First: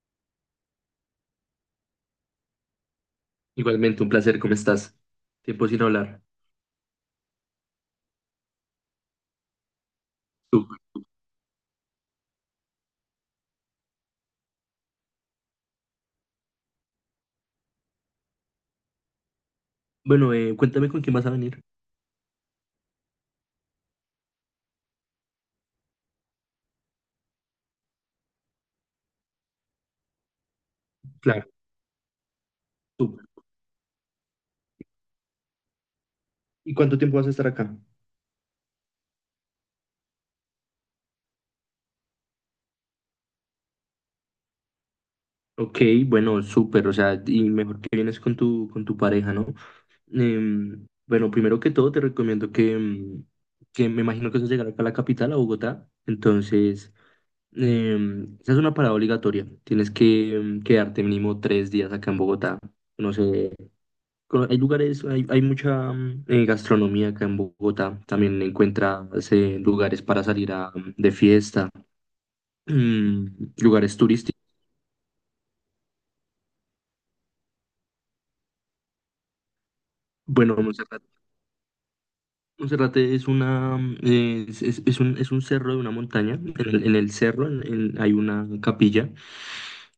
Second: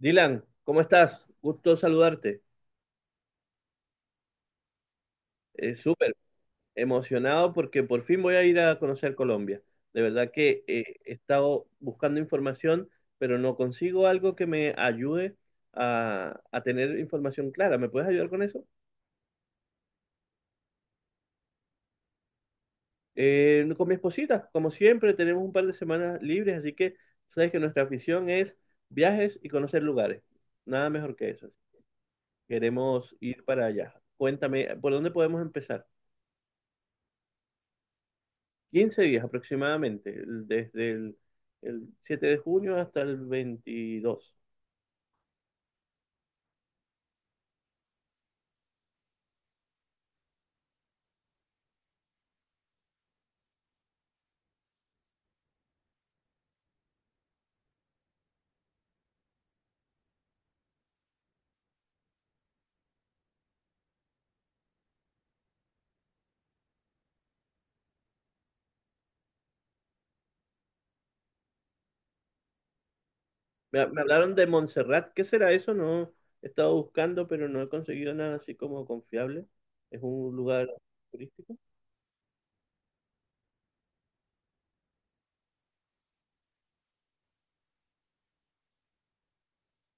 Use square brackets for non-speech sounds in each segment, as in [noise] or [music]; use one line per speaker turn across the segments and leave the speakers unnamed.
Dylan, ¿cómo estás? Gusto saludarte.
Igualmente, un placer, ¿cómo estás? Tiempo sin
Súper
hablar.
emocionado porque por fin voy a ir a conocer Colombia. De verdad que
Súper.
he estado buscando información, pero no consigo algo que me ayude a tener información clara. ¿Me puedes ayudar con eso?
Bueno, cuéntame con quién vas a venir.
Con mi esposita, como siempre, tenemos un par de semanas libres, así que sabes que nuestra afición es viajes y conocer lugares. Nada mejor que
Claro.
eso. Queremos
Súper.
ir para allá. Cuéntame, ¿por dónde podemos empezar?
¿Y cuánto tiempo vas a estar acá?
15 días aproximadamente, desde el 7 de junio hasta el 22.
Ok, bueno, súper, o sea, y mejor que vienes con tu pareja, ¿no? Bueno, primero que todo te recomiendo que me imagino que vas a llegar acá a la capital, a Bogotá, entonces, esa es una parada obligatoria, tienes que quedarte mínimo 3 días acá en Bogotá, no sé. Hay lugares, hay mucha gastronomía acá en Bogotá. También encuentras lugares para salir de fiesta, mm,
Me,
lugares
me hablaron
turísticos.
de Montserrat, ¿qué será eso? No he estado buscando, pero no he conseguido nada así como confiable. Es un
Bueno,
lugar
Monserrate.
turístico.
Monserrate es una mm, es- es un cerro de una montaña. En en el cerro hay una capilla.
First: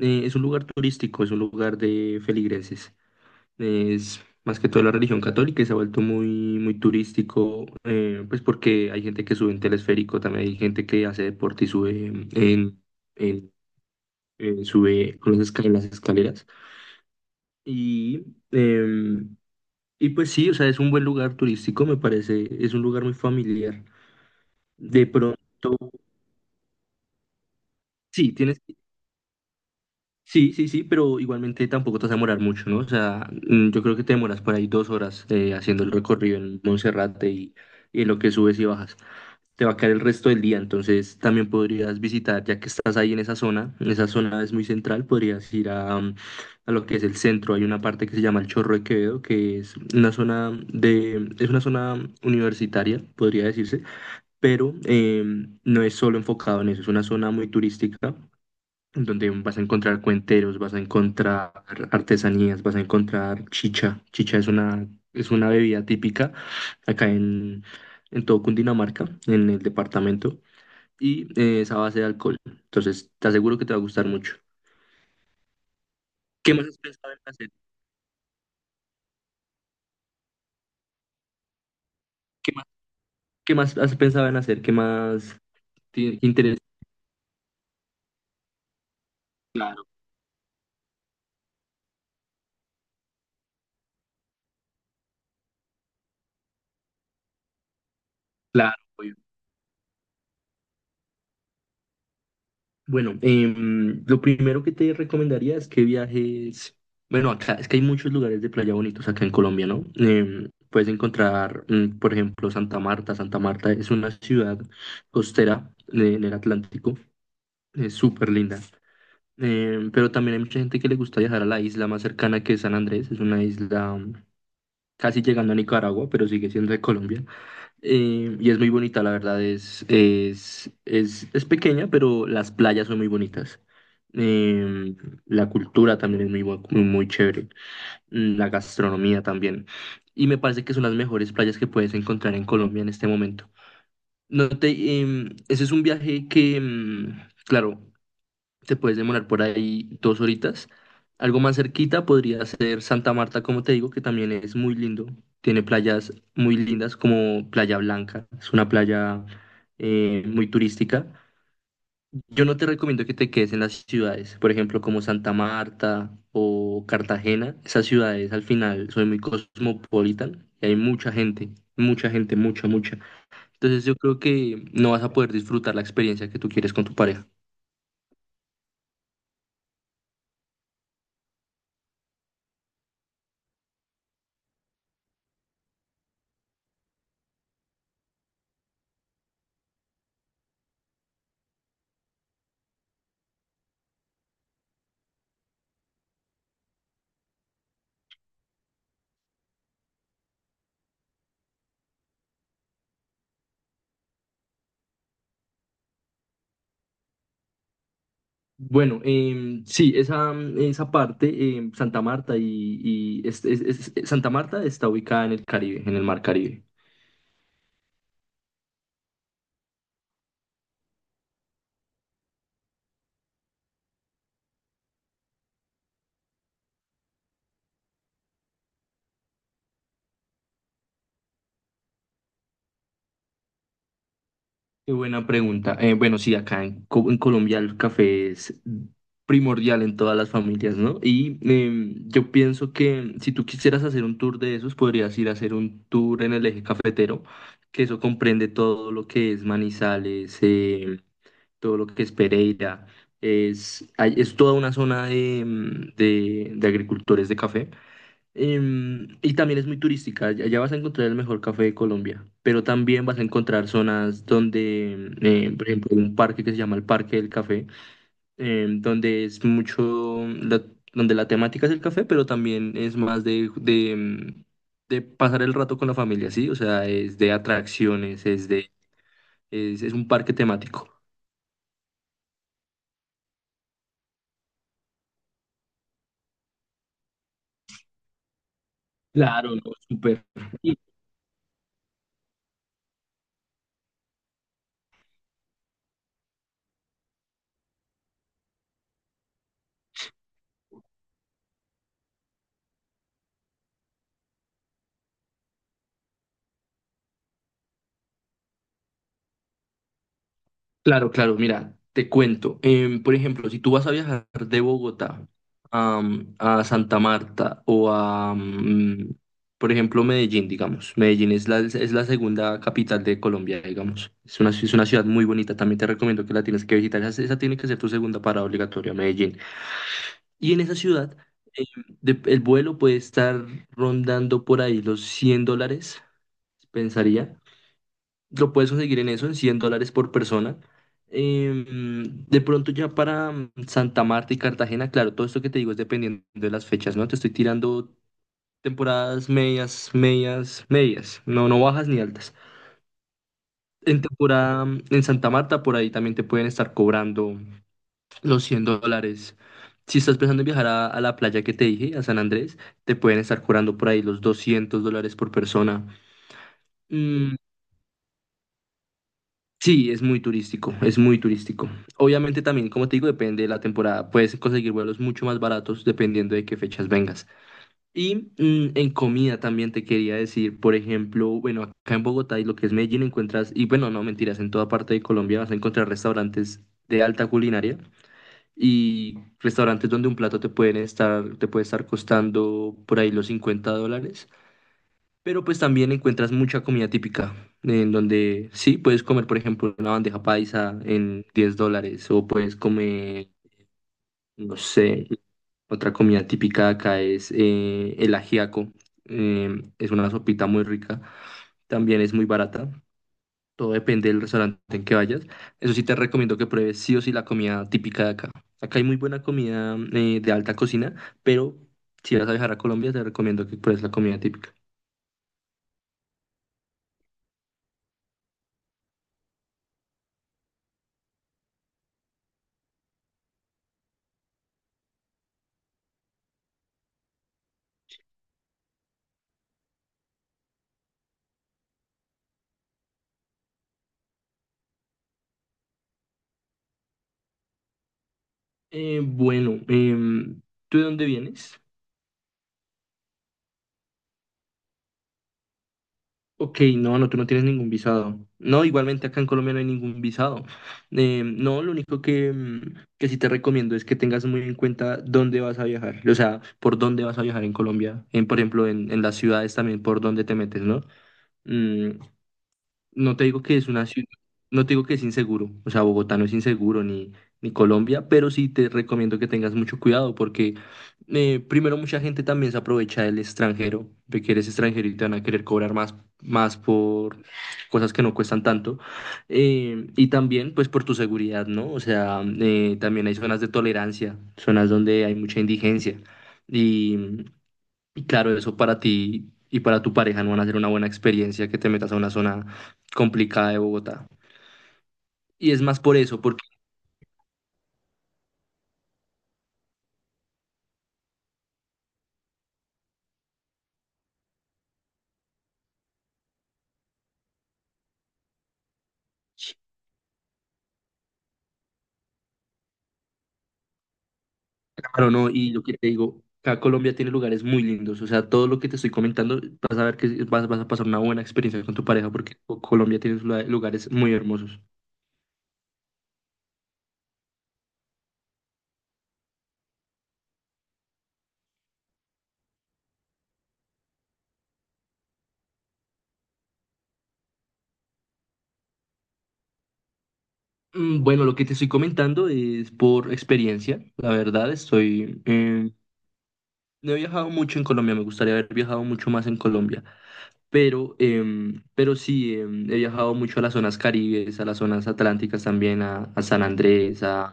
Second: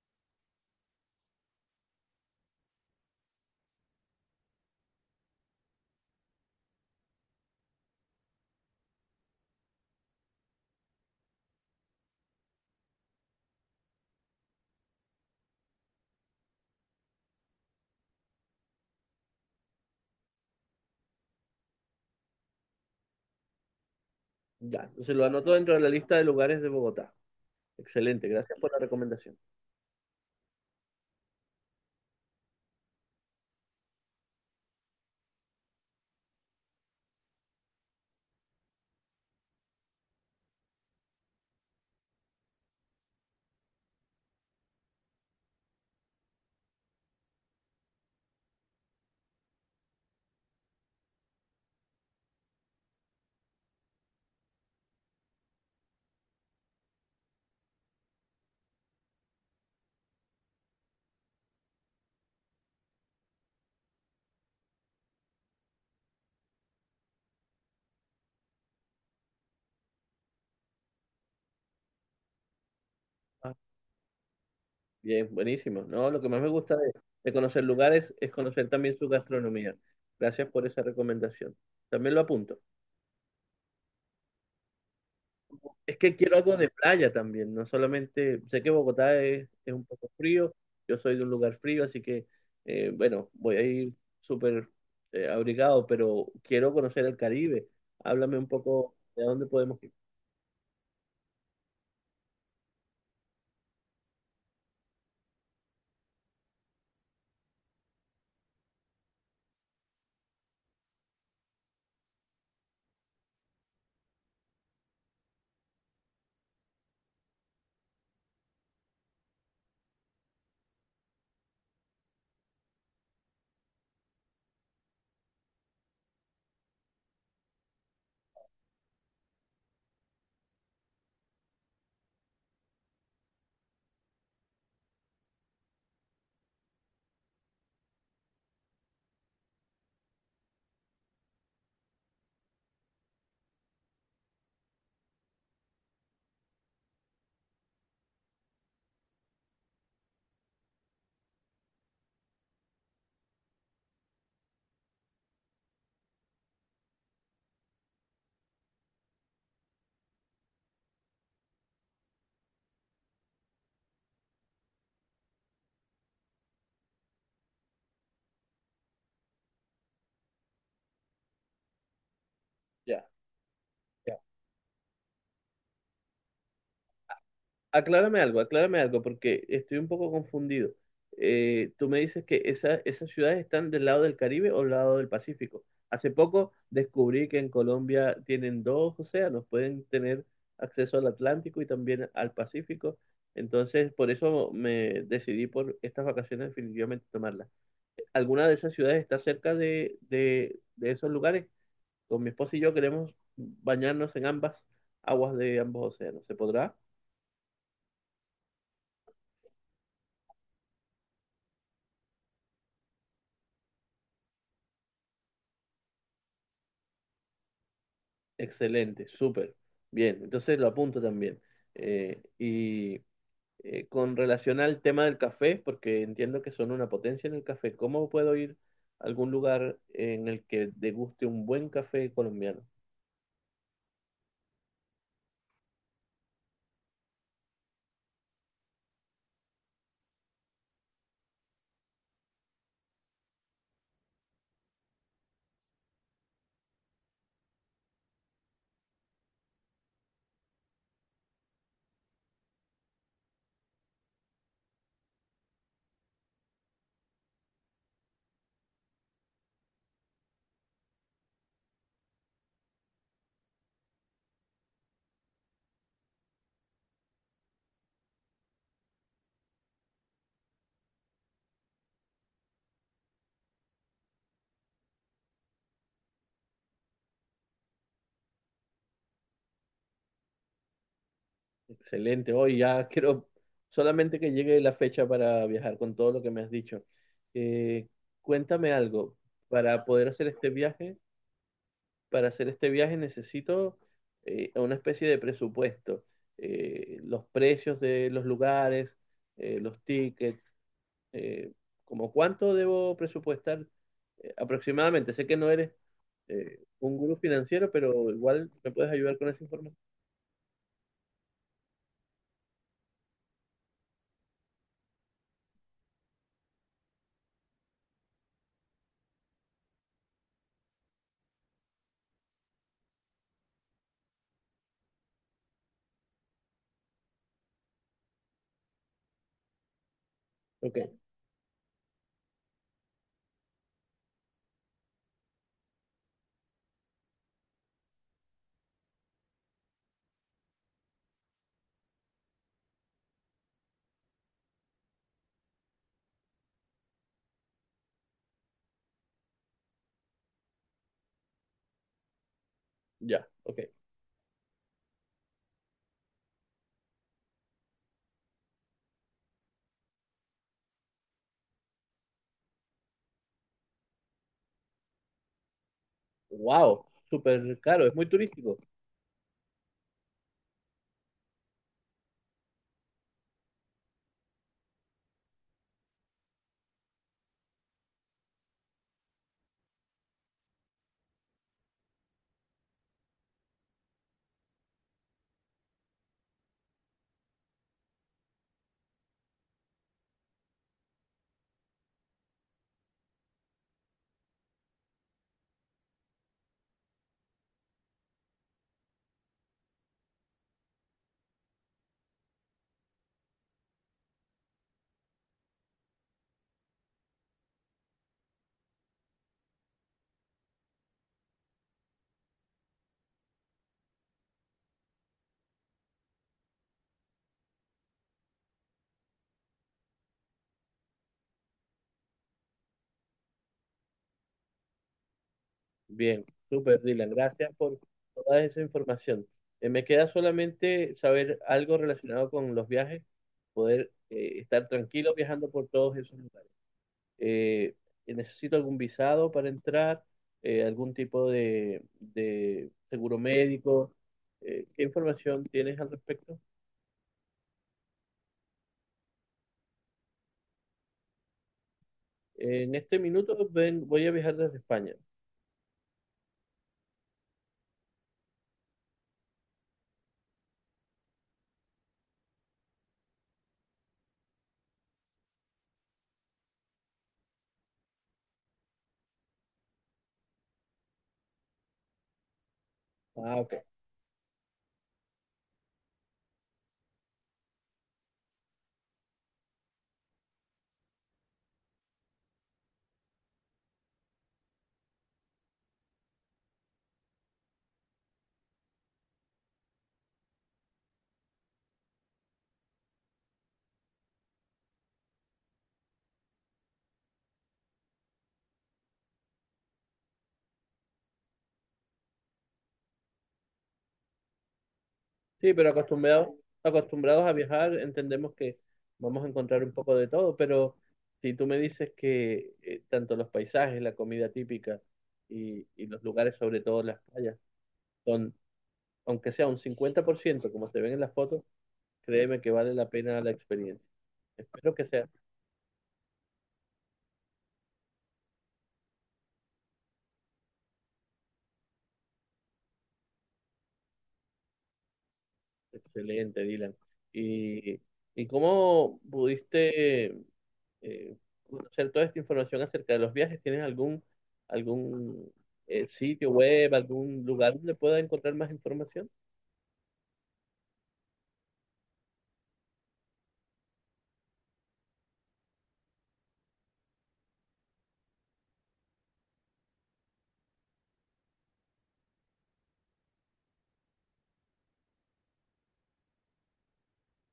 Es un lugar turístico, es un lugar de feligreses. Es más que todo la religión católica y se ha vuelto muy turístico, pues porque hay gente que sube en telesférico, también hay gente que hace deporte y sube en, en- sube con en las escaleras. Y, em, y pues sí, o sea, es un buen lugar turístico, me parece, es un lugar muy familiar.
Ya,
De
entonces lo
pronto,
anoto dentro de la lista de lugares de Bogotá. Excelente,
sí,
gracias
tienes,
por la recomendación.
sí, sí, sí, pero igualmente tampoco te vas a demorar mucho, ¿no? O sea, yo creo que te demoras por ahí 2 horas haciendo el recorrido en Monserrate y en lo que subes y bajas. Te va a caer el resto del día, entonces también podrías visitar, ya que estás ahí en esa zona es muy central, podrías ir a lo que es el centro. Hay una parte que se llama el Chorro de Quevedo, que es una zona universitaria, podría decirse, pero no es solo enfocado en eso, es una zona muy turística, donde vas a encontrar cuenteros, vas a encontrar artesanías, vas a encontrar chicha. Chicha es una bebida típica acá en todo Cundinamarca, en el departamento, y es a base de alcohol. Entonces, te
Ah,
aseguro que te va a gustar mucho.
bien, buenísimo. No, lo que más me
¿Qué más
gusta
has pensado en
de
hacer?
conocer lugares es conocer también su gastronomía. Gracias por esa recomendación. También lo
¿Qué
apunto.
más, qué más has pensado en hacer? ¿Qué más
Es que
tiene
quiero algo
interés?
de playa también, no solamente, sé que Bogotá es un
Claro,
poco frío, yo soy de un lugar frío, así que, bueno, voy a ir súper abrigado, pero quiero conocer el Caribe. Háblame un
claro.
poco de a dónde podemos ir.
Bueno, lo primero que te recomendaría es que viajes. Bueno, acá es que hay muchos lugares de playa bonitos acá en Colombia, ¿no? Puedes encontrar, por ejemplo, Santa Marta. Santa Marta es una ciudad costera en el Atlántico, es súper linda. Pero también hay mucha gente que le gusta viajar a la isla más cercana, que es San Andrés. Es una isla casi llegando a Nicaragua, pero sigue siendo de Colombia. Y es muy bonita, la verdad, es pequeña, pero las playas son muy bonitas. Eh, la cultura también es muy chévere. La gastronomía también. Y me parece que son las mejores playas que puedes encontrar en Colombia en este momento. No te, em, Ese es un viaje claro, te puedes demorar por ahí 2 horitas. Algo más cerquita podría ser Santa Marta, como te digo, que también es muy lindo. Tiene playas muy lindas como Playa Blanca. Es una playa muy turística. Yo no te recomiendo que te quedes en las ciudades, por ejemplo, como Santa Marta o Cartagena. Esas ciudades al final son muy cosmopolitan y hay mucha gente, mucha gente, mucha, mucha.
Ya.
Entonces yo creo que no vas a poder disfrutar la experiencia que tú quieres con tu pareja.
Aclárame algo, porque estoy un poco confundido. Tú me dices que esas ciudades están del lado del Caribe o del lado del Pacífico. Hace poco descubrí que en Colombia tienen dos océanos, pueden tener acceso al Atlántico y también al Pacífico. Entonces, por eso me decidí por estas vacaciones definitivamente tomarlas. ¿Alguna de esas ciudades está cerca de esos lugares? Con mi esposa y yo queremos bañarnos en ambas aguas de ambos océanos. ¿Se podrá?
Bueno, sí, esa parte, Santa Marta y es- Santa Marta está ubicada en el Caribe, en el Mar Caribe.
Excelente, súper. Bien, entonces lo apunto también. Y con relación al tema del café, porque entiendo que son una potencia en el café, ¿cómo puedo ir a algún lugar en el que deguste un buen café colombiano?
Qué buena pregunta. Bueno, sí, acá en Colombia el café es primordial en todas las familias, ¿no? Y yo pienso que si tú quisieras hacer un tour de esos, podrías ir a hacer un tour en el eje cafetero, que eso comprende todo lo que es Manizales, todo lo que es Pereira. Es toda una zona de, de agricultores de café. Y también es muy turística. Allá vas a encontrar el mejor café de Colombia, pero también vas a encontrar zonas donde, por ejemplo, un parque que se llama el Parque del Café, em, donde es mucho, la- donde la temática es el café, pero también es más de, de pasar el rato con la familia, ¿sí? O sea, es de atracciones, es de, es un parque temático.
Excelente, hoy ya [laughs] quiero solamente que llegue la fecha para viajar con todo lo que me has dicho. Eh, Cuéntame algo,
Claro, no,
para poder
súper.
hacer este viaje, para hacer este viaje necesito una especie de presupuesto, los precios de los lugares, los tickets, eh, como cuánto debo presupuestar aproximadamente. Sé que no eres un gurú financiero, pero igual me puedes ayudar con esa información.
Claro, claro, mira, te cuento. Por ejemplo, si tú vas a viajar de Bogotá a Santa Marta o por ejemplo, Medellín, digamos. Medellín es la segunda capital de Colombia, digamos. Es una ciudad muy bonita, también te recomiendo que la tienes que visitar. Esa tiene que ser tu segunda parada obligatoria, Medellín. Y en esa
Ok,
ciudad, em, el vuelo puede estar rondando por ahí los $100, pensaría. Lo puedes conseguir en eso, en $100 por persona. De pronto ya para Santa Marta y Cartagena, claro, todo esto que te digo es dependiendo de las fechas, ¿no? Te estoy tirando temporadas medias, medias, medias, no, no bajas ni altas.
ya, ok.
En temporada en Santa Marta, por ahí también te pueden estar cobrando los $100. Si estás pensando en viajar a la playa que te dije, a San Andrés, te pueden estar cobrando por ahí los $200 por persona.
Wow,
Mm,
súper caro, es muy turístico.
Sí, es muy turístico, es muy turístico. Obviamente también, como te digo, depende de la temporada. Puedes conseguir vuelos mucho más baratos dependiendo de qué fechas vengas. Y en comida también te quería decir. Por ejemplo, bueno, acá en Bogotá y lo que es Medellín encuentras, y bueno, no mentiras, en toda parte de Colombia vas a encontrar restaurantes de alta culinaria y restaurantes donde un plato te puede estar costando por ahí los $50, pero pues también encuentras mucha comida típica, en donde sí, puedes comer, por ejemplo, una bandeja paisa en $10, o puedes comer, no sé, otra comida típica de acá es el ajiaco. eh, es una sopita muy rica, también es muy barata, todo depende del restaurante en que vayas. Eso sí te recomiendo que pruebes sí o sí la comida típica de acá. Acá hay muy buena comida de alta cocina, pero si vas a viajar a Colombia, te recomiendo que pruebes la comida típica.
Bien, súper, Dylan. Gracias por toda esa información. Me queda solamente saber algo relacionado con los viajes, poder estar tranquilo viajando por todos esos lugares. Eh, Necesito algún visado para entrar, algún tipo de seguro médico. ¿Qué información tienes al respecto?
Bueno, ¿tú de dónde vienes?
En este minuto voy a viajar desde España.
Ok, no, no, tú no tienes ningún visado. No, igualmente acá en Colombia no hay ningún visado. No, lo único que, que sí te recomiendo es que tengas muy en cuenta dónde vas a viajar, o sea, por dónde vas a viajar en Colombia, por ejemplo, en las ciudades también, por dónde te metes, ¿no? Mm, No te
Ah,
digo que
ok.
es una ciudad, no te digo que es inseguro, o sea, Bogotá no es inseguro ni Colombia, pero sí te recomiendo que tengas mucho cuidado porque primero mucha gente también se aprovecha del extranjero, de que eres extranjero y te van a querer cobrar más, más por cosas que no cuestan tanto, y también pues por tu seguridad, ¿no? O sea, también hay zonas de tolerancia, zonas donde hay mucha indigencia. y... Y claro, eso para ti y para tu pareja no van a ser una buena experiencia, que te metas a una zona complicada de Bogotá. Y
Sí,
es
pero
más por eso,
acostumbrados,
porque,
acostumbrados a viajar, entendemos que vamos a encontrar un poco de todo, pero si tú me dices que tanto los paisajes, la comida típica y los lugares, sobre todo las playas, son, aunque sea un 50%, como se ven en las fotos, créeme que vale la pena la experiencia. Espero que sea
claro, no, y lo que te digo, acá Colombia tiene lugares muy lindos, o sea, todo lo que te estoy comentando, vas a ver que vas a pasar una buena experiencia con tu pareja, porque Colombia tiene lugares muy hermosos.
excelente, Dylan. ¿Y, y cómo pudiste eh, conocer toda esta información acerca de los viajes? ¿Tienes algún sitio web, algún lugar donde pueda encontrar más información?
Bueno, lo que te estoy comentando es por experiencia, la verdad. No he viajado mucho en Colombia, me gustaría haber viajado mucho más en Colombia, pero, pero sí, he viajado mucho a las zonas caribes, a las zonas atlánticas también, a San Andrés, a,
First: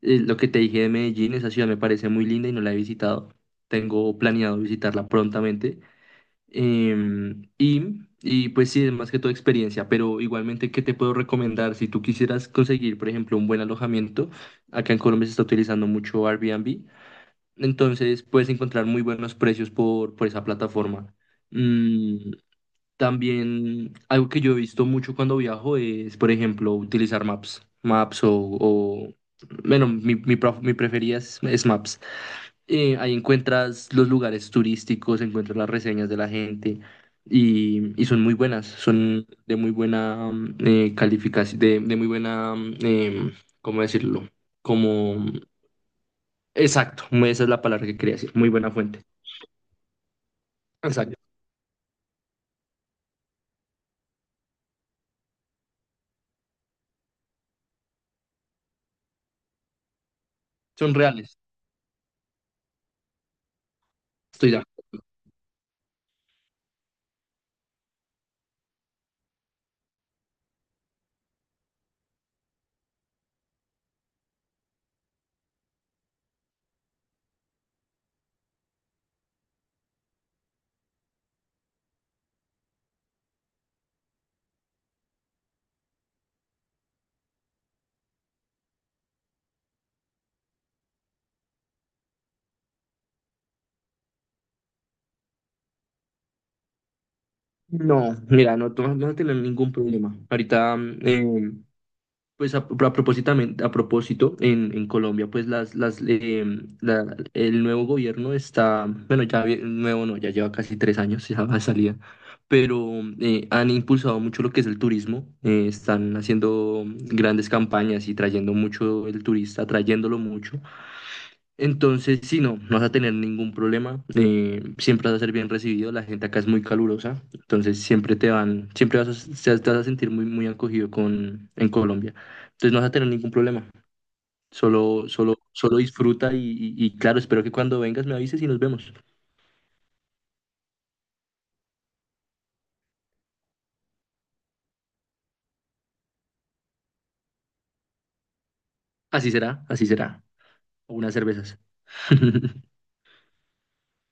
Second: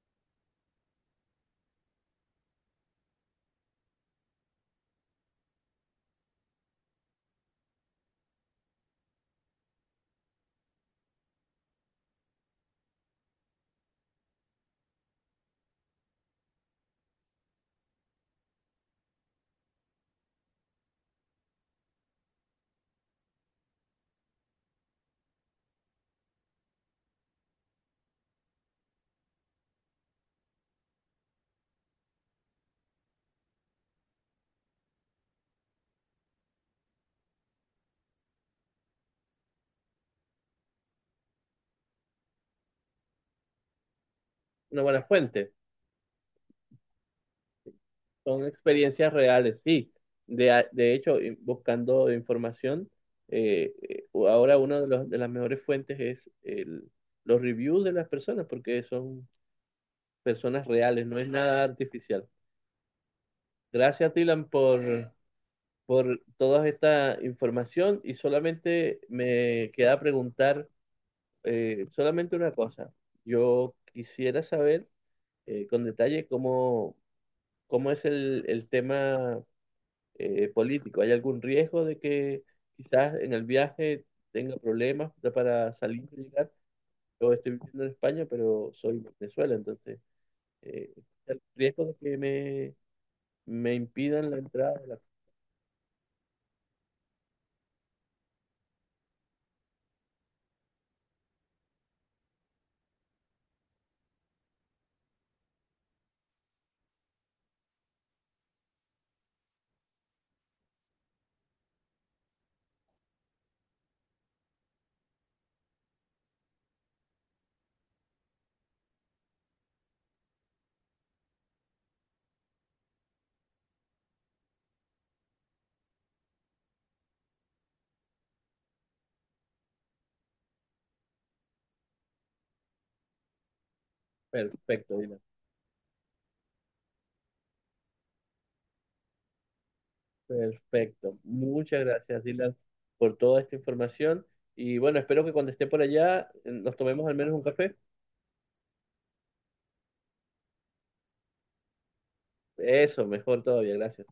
eh, lo que te dije de Medellín, esa ciudad me parece muy linda y no la he visitado. Tengo planeado visitarla prontamente. Y pues sí, es más que todo experiencia, pero igualmente, ¿qué te puedo recomendar? Si tú quisieras conseguir, por ejemplo, un buen alojamiento, acá en Colombia se está utilizando mucho Airbnb, entonces puedes encontrar muy buenos precios por esa plataforma. Mm, También algo que yo he visto mucho cuando viajo es, por ejemplo, utilizar Maps. O- bueno, mi preferida es Maps. Ahí encuentras los lugares turísticos, encuentras las reseñas de la gente y son muy buenas, son de muy buena calificación, de muy buena, eh, ¿cómo decirlo?
Una buena
Como,
fuente.
exacto, esa es la palabra que quería decir,
Son
muy buena fuente.
experiencias reales, sí. De
Exacto,
hecho, buscando información, ahora una de las mejores fuentes es los reviews de las personas, porque son personas
son
reales, no es
reales,
nada artificial. Gracias, Tilan,
estoy ya.
por toda esta información y solamente me queda preguntar. Solamente una cosa, yo quisiera saber con detalle cómo es el tema político. ¿Hay algún riesgo de que quizás en el viaje tenga problemas para salir y llegar? Yo estoy viviendo en España, pero soy de Venezuela, entonces eh, ¿hay riesgo de que me impidan la entrada?
No, mira, no, tú no vas a tener ningún problema. Ahorita, pues a propósito en Colombia, pues el nuevo gobierno está, bueno, nuevo no, ya lleva casi 3 años, [laughs] ya va a salir, pero han impulsado mucho lo que es el turismo. Están haciendo grandes campañas y trayendo mucho el turista, trayéndolo mucho. Entonces, sí, no, no vas a tener ningún problema. Siempre vas a ser bien recibido. La gente acá es muy calurosa. Entonces, siempre te vas a sentir muy, muy acogido en Colombia. Entonces, no vas a tener ningún problema.
Perfecto.
Solo, solo, solo disfruta y claro, espero que cuando vengas me avises y nos vemos.
Perfecto. Muchas gracias, Dylan, por toda esta información. Y bueno, espero que cuando esté por allá nos tomemos al menos un café.
Así será, así será. Unas cervezas. [laughs]
Eso, mejor todavía. Gracias.